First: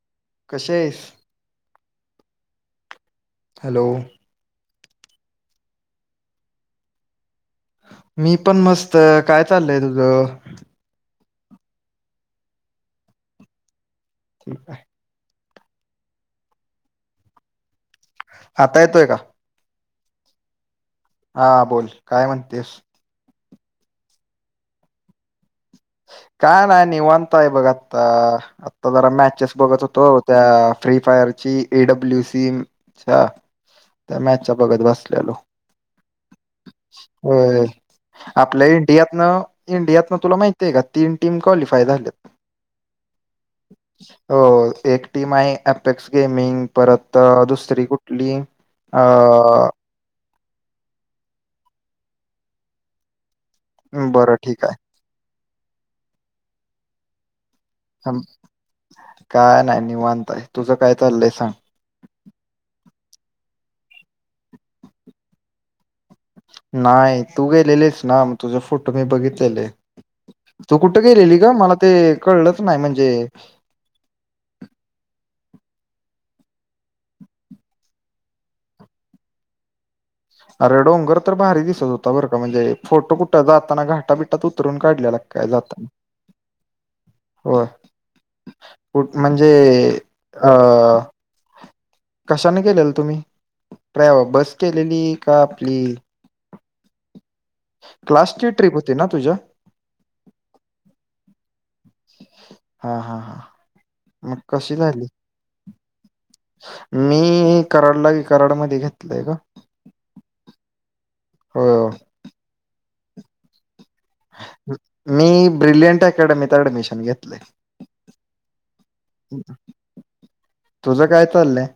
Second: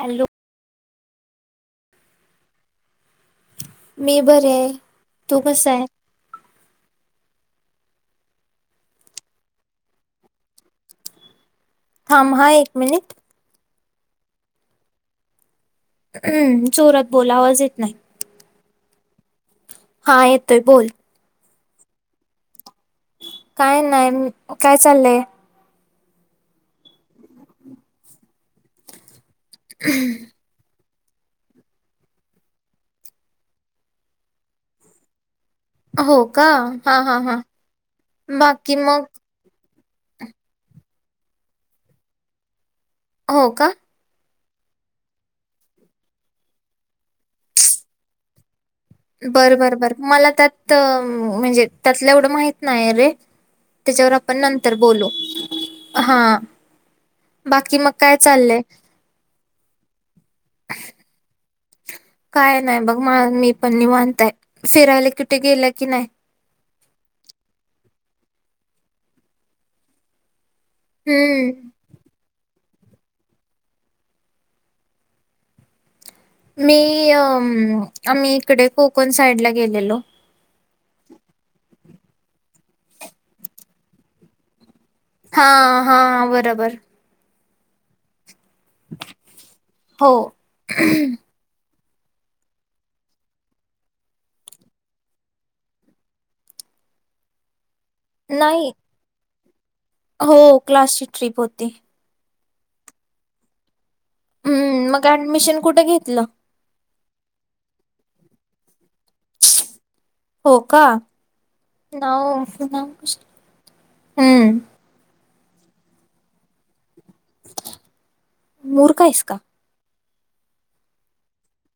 Hello कशी आहेस..? Hello मी बरीय तू कसाय. मी पण मस्त काय चाललय तुझं. थांब हा एक मिनिट. ठीक आहे हम्म चोरात बोल अवाज येत नाही. आता येतोय का? हा येतोय बोल. हा बोल काय म्हणतेस. काय नाय काय चाललंय. का नाय निवांताय बघ आता आता जरा मॅचेस बघत होतो त्या फ्री फायरची एडब्ल्यू सी त्या मॅच च्या बघत बसल्यालो. हो का हा हा हा हो आपल्या बाकी मग इंडियातन. इंडियातन तुला माहिती आहे का तीन टीम क्वालिफाय झाल्यात. हो का हो एक टीम आहे अपेक्स गेमिंग परत दुसरी कुठली. अ बर बरं बर मला त्यात म्हणजे त्यातल्या एवढं माहत नाही रे. त्याच्यावर बरं आपण ठीक नंतर बोलू हा बाकी मग. काय चाललंय काय नाही निवांतय तुझं काय चाललंय सांग. काय नाही बघ म मी पण निवांतय फिरायला कुठे गेला की नाही नाही तू गेलेलीस ना मग तुझे फोटो मी बघितलेले. तू कुठं गेलेली ग हम्म मला ते कळलंच नाही म्हणजे. मी आम्ही इकडे कोकण साईडला गेलेलो. अरे डोंगर तर भारी दिसत होता बरं का म्हणजे फोटो कुठं जाताना घाटा बिटात उतरून काढल्याला हा काय जाताना. हा बरोबर. हो कठ म्हणजे हो अ कशाने केलेलं तुम्ही म्हणजे बस केलेली का आपली [inaudible] क्लास ची नाही ट्रिप होती ना तुझ्या..? हो क्लासची ट्रिप होती. हा हा हा मग कशी हम्म मग झाली? ऍडमिशन कुठे घेतलं? मी कराडला कराडमध्ये घेतलंय का. हो का हो ना हम्म मी ब्रिलियंट अकॅडमीत ऍडमिशन घेत मूर्ख आहेस का? तुझं काय चाललंय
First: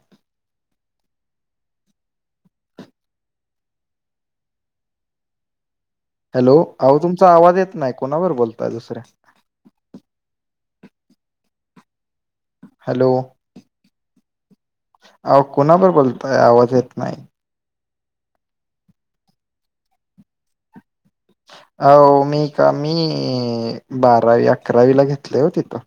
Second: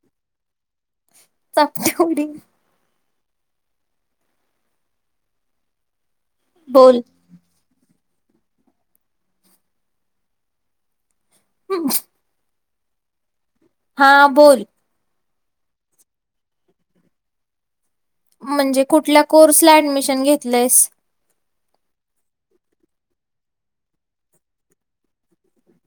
[unintelligible] हॅलो आओ बोल. तुमचा आवाज येत नाही कोणाबरोबर बोलताय दुसरे [inaudible] हॅलो हा बोल आओ कोणावर बोलतोय आवाज येत नाही. म्हणजे कुठल्या कोर्स ला ऍडमिशन घेतलंयेस? हो मी का मी बारावी अकरावीला घेतले हो तिथ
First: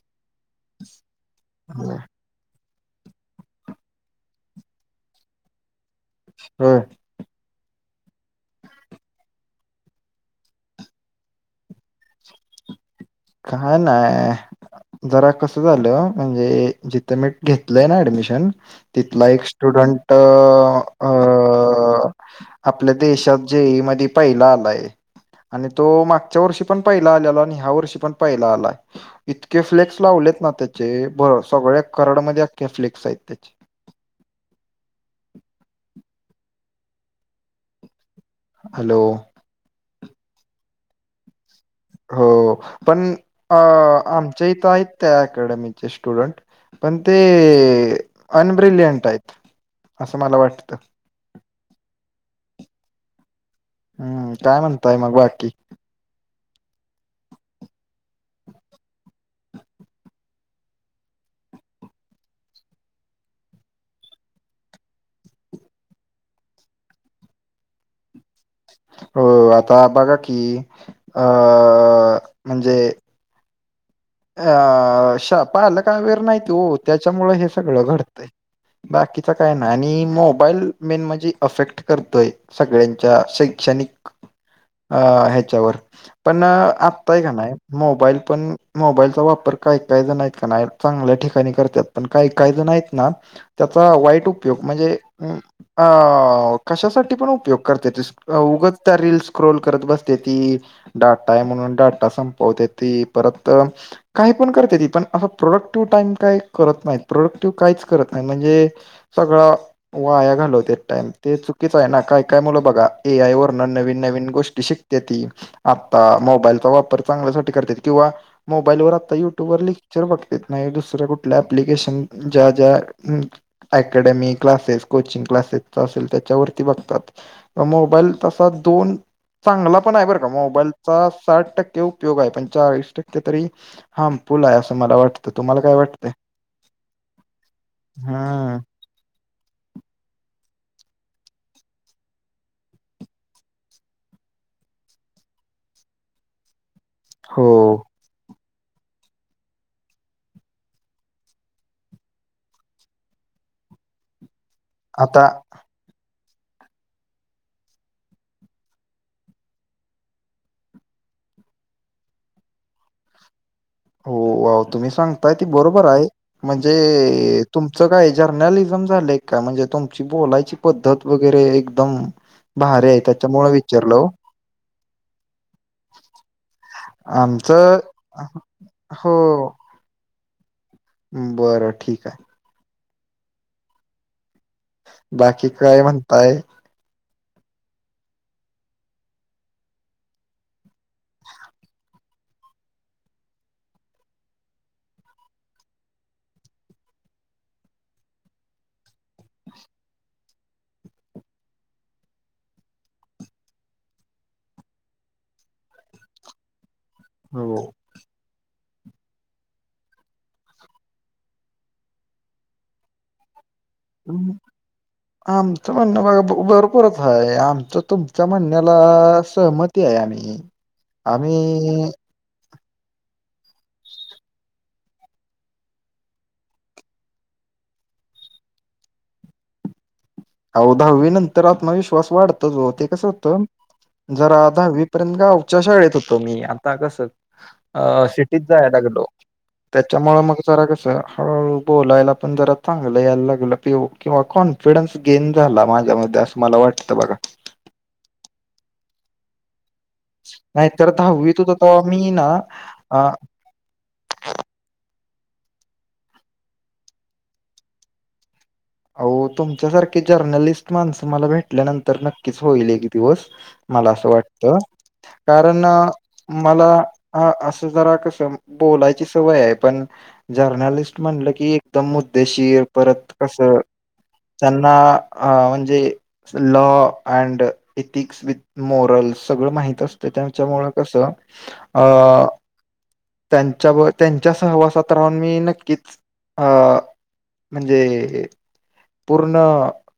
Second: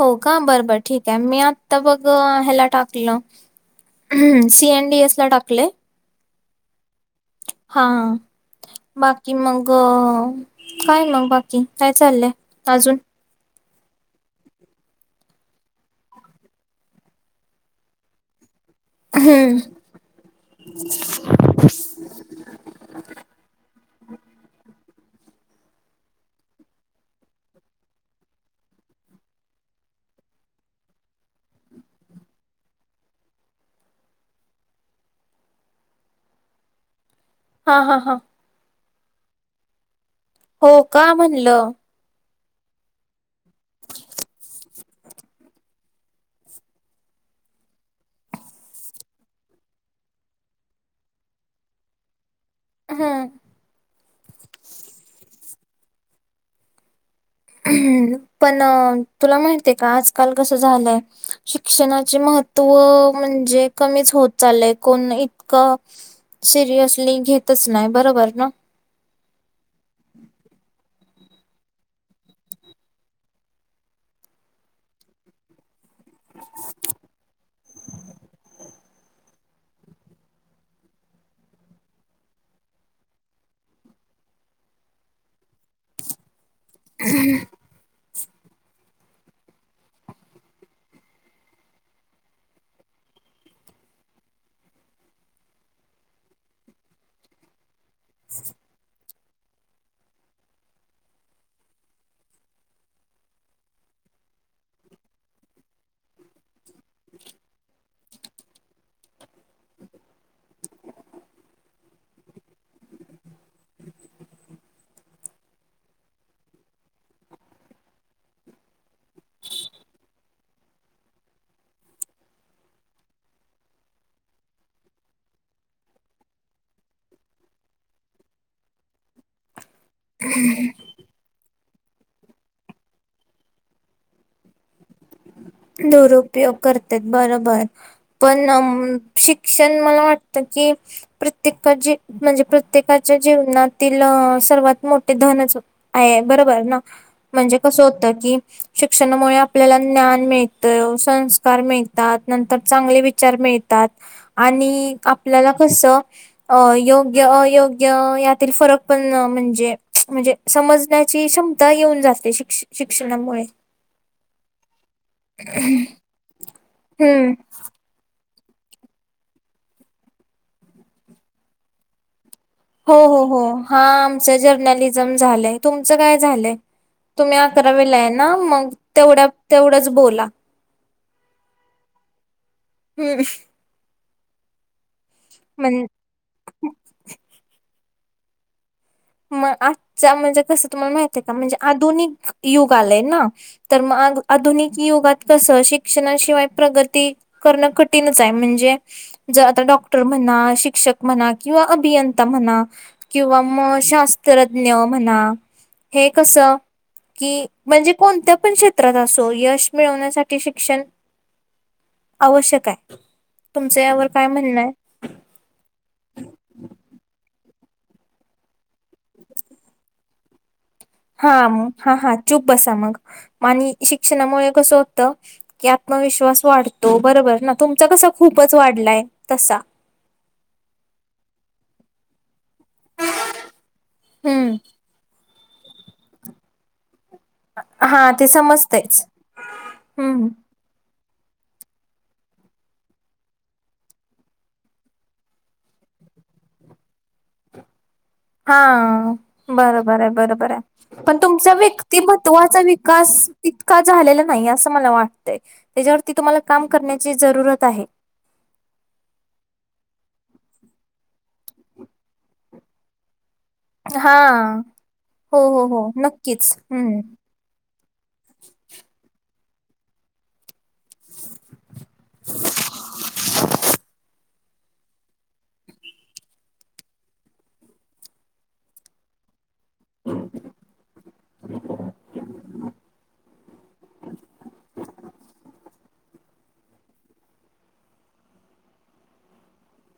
हो का बरं बर ठीक आहे मी आत्ता बघ ह्याला टाकलं ह्म सीएनडी एस ला टाकले होय. हा बाकी मग काय मग बाकी काय चाललंय अजून? काय नाय जरा कस झालं म्हणजे जिथं मी घेतलंय ना ऍडमिशन तिथला एक स्टुडंट अ आ अ आपल्या देशात जेइ मध्ये पहिला आलाय. आणि तो मागच्या वर्षी पण पहिला आलेला आणि ह्या वर्षी पण पहिला आला. इतके फ्लेक्स लावलेत ना त्याचे बर सगळ्या कराडमध्ये अख्खे फ्लेक्स आहेत त्याचे हा हा हा हॅलो हो का म्हणलं हो पण आमच्या इथ आहेत त्या अकॅडमीचे स्टुडंट पण ते अनब्रिलियंट आहेत असं मला वाटतं. हा हम्म काय म्हणताय मग बाकी? ह् पण तुला माहितीय का आजकाल कसं झालंय शिक्षणाचे महत्त्व म्हणजे कमीच होत चालय कोण इतकं सिरियसली घेतच नाही बरोबर ना. हो आता बघा की अ म्हणजे अ श पालक वर नाहीत हो त्याच्यामुळ हे सगळं घडतंय बाकीचा काय ना आणि मोबाईल मेन म्हणजे अफेक्ट करतोय सगळ्यांच्या शैक्षणिक अ ह्याच्यावर पण आत्ताय का नाही मोबाईल पण मोबाईलचा वापर काही काही जण आहेत का नाही चांगल्या ठिकाणी करतात पण काही काही जण आहेत ना त्याचा वाईट उपयोग म्हणजे अ कशासाठी पण उपयोग करत्याती उगाच त्या रिल्स स्क्रोल करत बस्त्याती डाटा आहे म्हणून डाटा संपवते ती परत काही पण करते ती पण असं प्रोडक्टिव्ह टाइम काय करत नाहीत, प्रोडक्टिव्ह काहीच करत नाही म्हणजे सगळं वा आया घालवते टाइम ते चुकीच आहे ना काय काय मुलं बघा ए आय वरन नवीन नवीन गोष्टी शिक ते ती आता मोबाईलचा वापर चांगल्यासाठी करते किंवा मोबाईलवर आता युट्यूबवरर लेक्चर बघत नाही दुसऱ्या कुठल्या एप्लीकेशन ज्या ज्या अकॅडमी क्लासेस कोचिंग क्लासेस असेल त्याच्यावरती बघतात मोबाईल तसा दोन चांगला पण आहे बरं का मोबाईलचा साठ टक्के उपयोग आहे पण चाळीस टक्के तरी हा पूल आहे असं मला वाटतं. तुम्हाला काय वाटतंय दुरुपयोग करते बरोबर पण. हम्म शिक्षण मला वाटतं की. प्रत्येका ज म्हणजे प्रत्येकाच्या जीवनातील सर्वात मोठे धनच हो. आहे बरोबर ना हो म्हणजे कसं होतं की शिक्षणामुळे आपल्याला ज्ञान मिळत. संस्कार मिळतात नंतर चांगले विचार मिळतात आणि. आता आपल्याला कस. अ योग्य अयोग्य यातील फरक पण म्हणजे म्हणजे. समजण्याची क्षमता येऊन जातते शिक् शिक्षणामुळे. हो तुम्ही सांगताय ती बरोबर आहे हम्म म्हणजे. तुमचं काय जर्नलिझम झाले का म्हणजे तुमची बोलायची पद्धत वगैरे एकदम. भारी हो आहे हो हो त्याच्यामु हा विचारलं. जर्नलिझम झालंय तुमचं काय झालं. तुम्ही अकरा आमचं वेला आहे ना मग हो तेवढ्या तेवढंच बोला. बरं ठीक आहे हम्म बाकी काय म्हण म्हणताय. मग आजच्या म्हणजे कसं तुम्हाला माहित आहे का म्हणजे आधुनिक युग आलय ना. तर मग आधुनिक युगात कसं शिक्षणाशिवाय प्रगती करणं कठीणच आहे म्हणजे. ज आता डॉक्टर म्हणा शिक्षक म्हणा किंवा अभियंता म्हणा किंवा म शात्रज्ञ म्हणा हे कस की हो म्हणजे. कोणत्या पण क्षेत्रात असो यश मिळवण्यासाठी शिक्षण आवश्यक आहे. तुमचं यावर काय हम्म, म्हणणं आहे आमचं म्हणणं बघा भरपूरच आहे आमचं तुमच्या म्हणण्याला सहमती आहे आम्ही. हम हा मग हा हा चूप बसा मग आणि शिक्षणामुळे कसं होतं. की आत्मविश्वास वाढतो बरोबर ना तुमचा कसा खूपच वाढलाय तसा. अव दहावी नंतर आत्मविश्वास वाढतच होते कसं होत जरा हम्म दहावी. पर्यंत ग वच्याशा वळेत होतो मी आता कसं. अ हा ते सिटीत जाय समजतयच लागलो त्याच्यामु हम्म मग. जरा कसं हळूहळू बोलायला पण जरा चांगलं यायला लागेलं किंवा कॉन्फिडन्स. गेन झाला माझ्या म असं मला वाटतं बघा. हा बरोबर आहे. बरोबर नाहीतर आहे पण दहावीत तुमचा होतो तेव्हा मी ना व्यक्तिमत्वाचा अ विकास. तितका झालेला नाही असं मला वाटतंय त्याच्यावरती तुम्हाला काम करण्याची जरूरत आहे. अ तुमच्यासारखे जर्नलिस्ट माणसं मला भेटल्यानंतर नक्कीच होईल एक दिवस. मला असं हा वाटत हो कारण हो हो नक्कीच मला हम्म अस. सवय आहे पण जनरली म्हटलं की एकदम मुद्देशीर परत कस. त्यांना अ म्हणजे. Law and ethics with moral सगळं माहिती. असते त्यांच्यामु कसं अ. त्यांच्या त्यांच्या सहवासात राहून मी नक्कीच. अ म्हणजे. पूर्ण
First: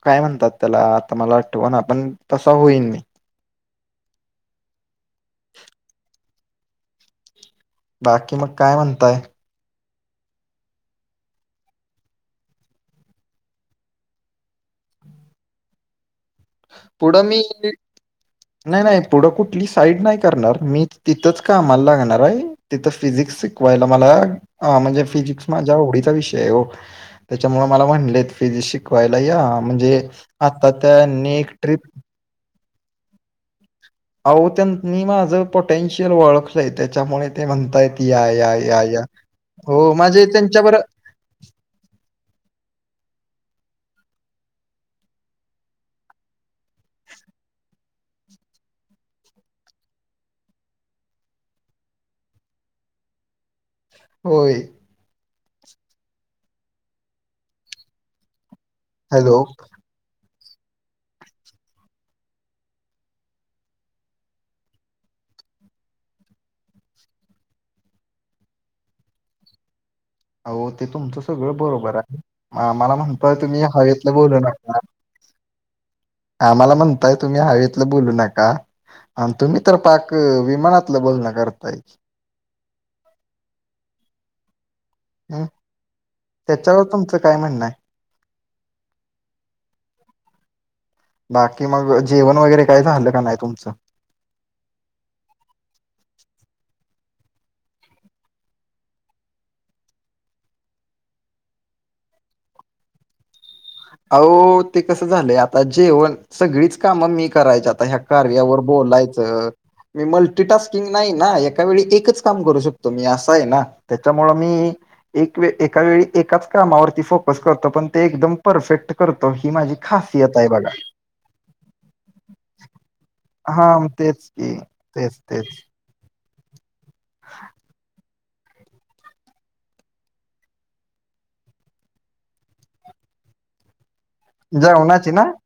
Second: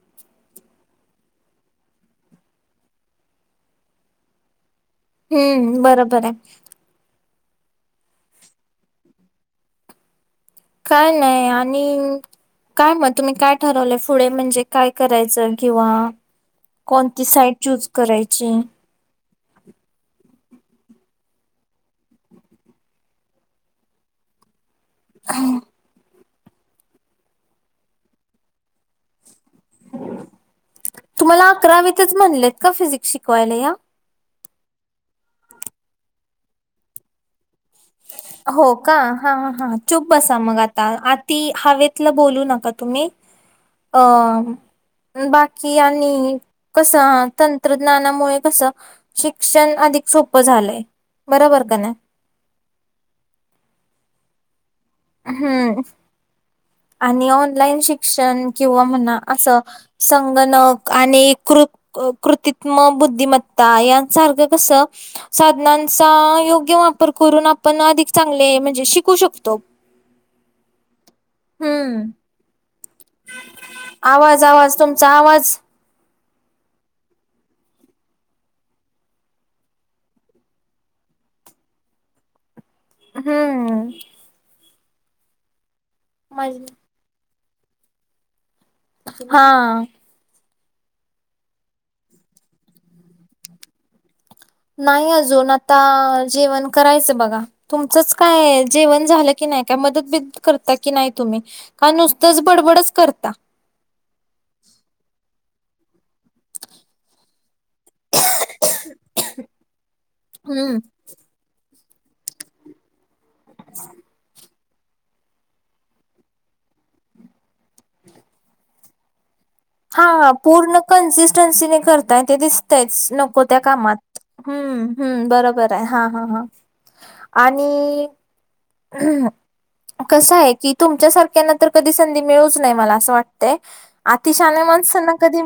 काय म्हणतात त्याला आता मला आठव ना पण तसा होईल नाही. हम्म बरोबर आहे. बाकी मग काय म्हणताय. काय नाही आणि. काय मग तुम्ही काय ठरवलंय पुढे म्हणजे काय करायचं किंवा. पुढं कोणती मी साईट चूज करायची नाही नाही पुढं कुठली साईड नाही करणार मी तिथंच कामाला लागणार आहे तिथं फिजिक्स शिकवायला मला हा म्हणजे फिजिक्स माझ्या एवढीचा विषय आहे हो त्याच्यामुळे मला म्हणले फिजिक शिकवायला या म्हणजे आता त्यांनी तुम्हाला एक ट्रिप अकरावीतच म्हणलेत का फिजिक्स शिकवायला या अह त्यां मी माझं पोटेन्शियल ओळखलंय त्याच्यामुळे ते म्हणतायत या या हो या का या हा हा हो चूप माझे बसा मग त्यांच्याबर आता ती हवेतला बोलू नका तुम्ही अ बाकी आणि कसं तंत्रज्ञानामुळे कसं शिक्षण अधिक सोपं झालंय बरोबर का नाही हो हम्म आणि ऑनलाईन शिक्षण किंवा म्हणा हॅलो असं संगणक आणि कृत कृत्म बुद्धिमत्ता यांसारखं कसं साधनांचा योग्य वापर करून आपण अधिक चांगले म्हणजे शिकू शकतो हो ते तुमचं सगळं बरोबर हम्म. आहे मला म्हणतोय तुम्ही हवेतलं बोल न वाज आम्हाला म्हणताय तुम्ही हवेतलं बोलू नका आणि तुम्ही तर पाक विमानातलं बोलणं करताय हम् हम् त्याच्यावर तुमचं काय म्हणणं आहे हा बाकी मग जेवण वगैरे काय झालं का नाही तुमचं नाही अजून आता जेवण करायचं बघा तुमचच काय जेवण झालं की नाही काय मदत ब करता की नाही तुम्ही का नुसतंच बडबडच करता अह ते कसं झालं आता जेवण सगळीच कामं मी करायच आता ह्या कारव्यावर बोलायचं मी मल्टी हम्म टास्किंग नाही ना एक एका वळी एकच काम करू शकतो मी असं आहे ना त्याच्यामुळे मी एक एका वळी एकाच कामावरती फोकस करतो पण ते एकदम परफेक्ट करतो ही माझी हा खासियत आहे बघा पूर्ण कन्सिस्टन्सी नाही करताय ते दिसतयच नको त्या हा म कामात तेच की हम्म तेच हम्म तेच बरोबर आहे हा हा हा आणि हम कसं आहे की तुमच्या सारख्यांना तर कधी संधी मिळूच नाही मला असं वाटतय अतिशलेय जेवणाची माणसांना ना कधी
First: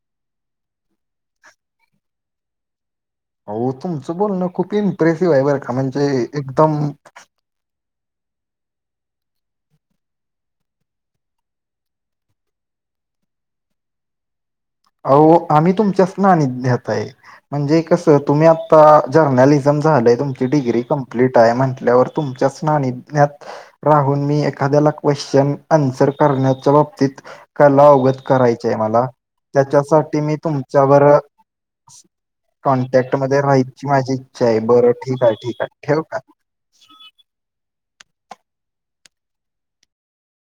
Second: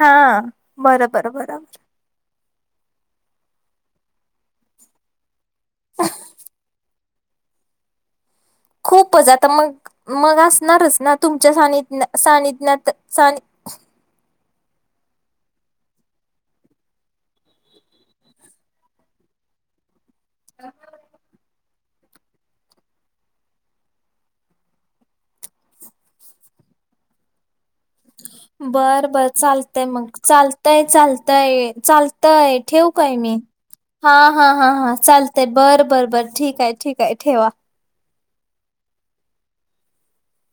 हा बरोबर बरोबर हो तुमचं बोल ना खूप इम्प्रेसिव्ह आहे बरं का म्हणजे एकदम खूपच आता मग मग असणारच ना तुमच्या सानिध सानिित्याात सा अ आम्ही तुमच्याच नाणी घ्याात आहे म्हणजे कस तुम्ही आता जर्नालिझम झालंय तुमची डिग्री कंप्लीट आहे म्हटल्यावर त चषनानी नञ राहून मी एखाद्याला क्वेशचन आन्सर करण्याच्या बाबतीत कला उगत करायचंय बर मला बर चालतय मग त्याच्यासाठी मी चालतय तुमच्यावर चालतय चालतय ठेव कॉन्टॅक्ट काय मी मध्ये राहायची माझी हा इच्छा हा आहे हा बरं हा ठीक आहे चालतय ठीक आहे बरं ठेव बर का? बर ठीक आहे ठीक आहे ठेवा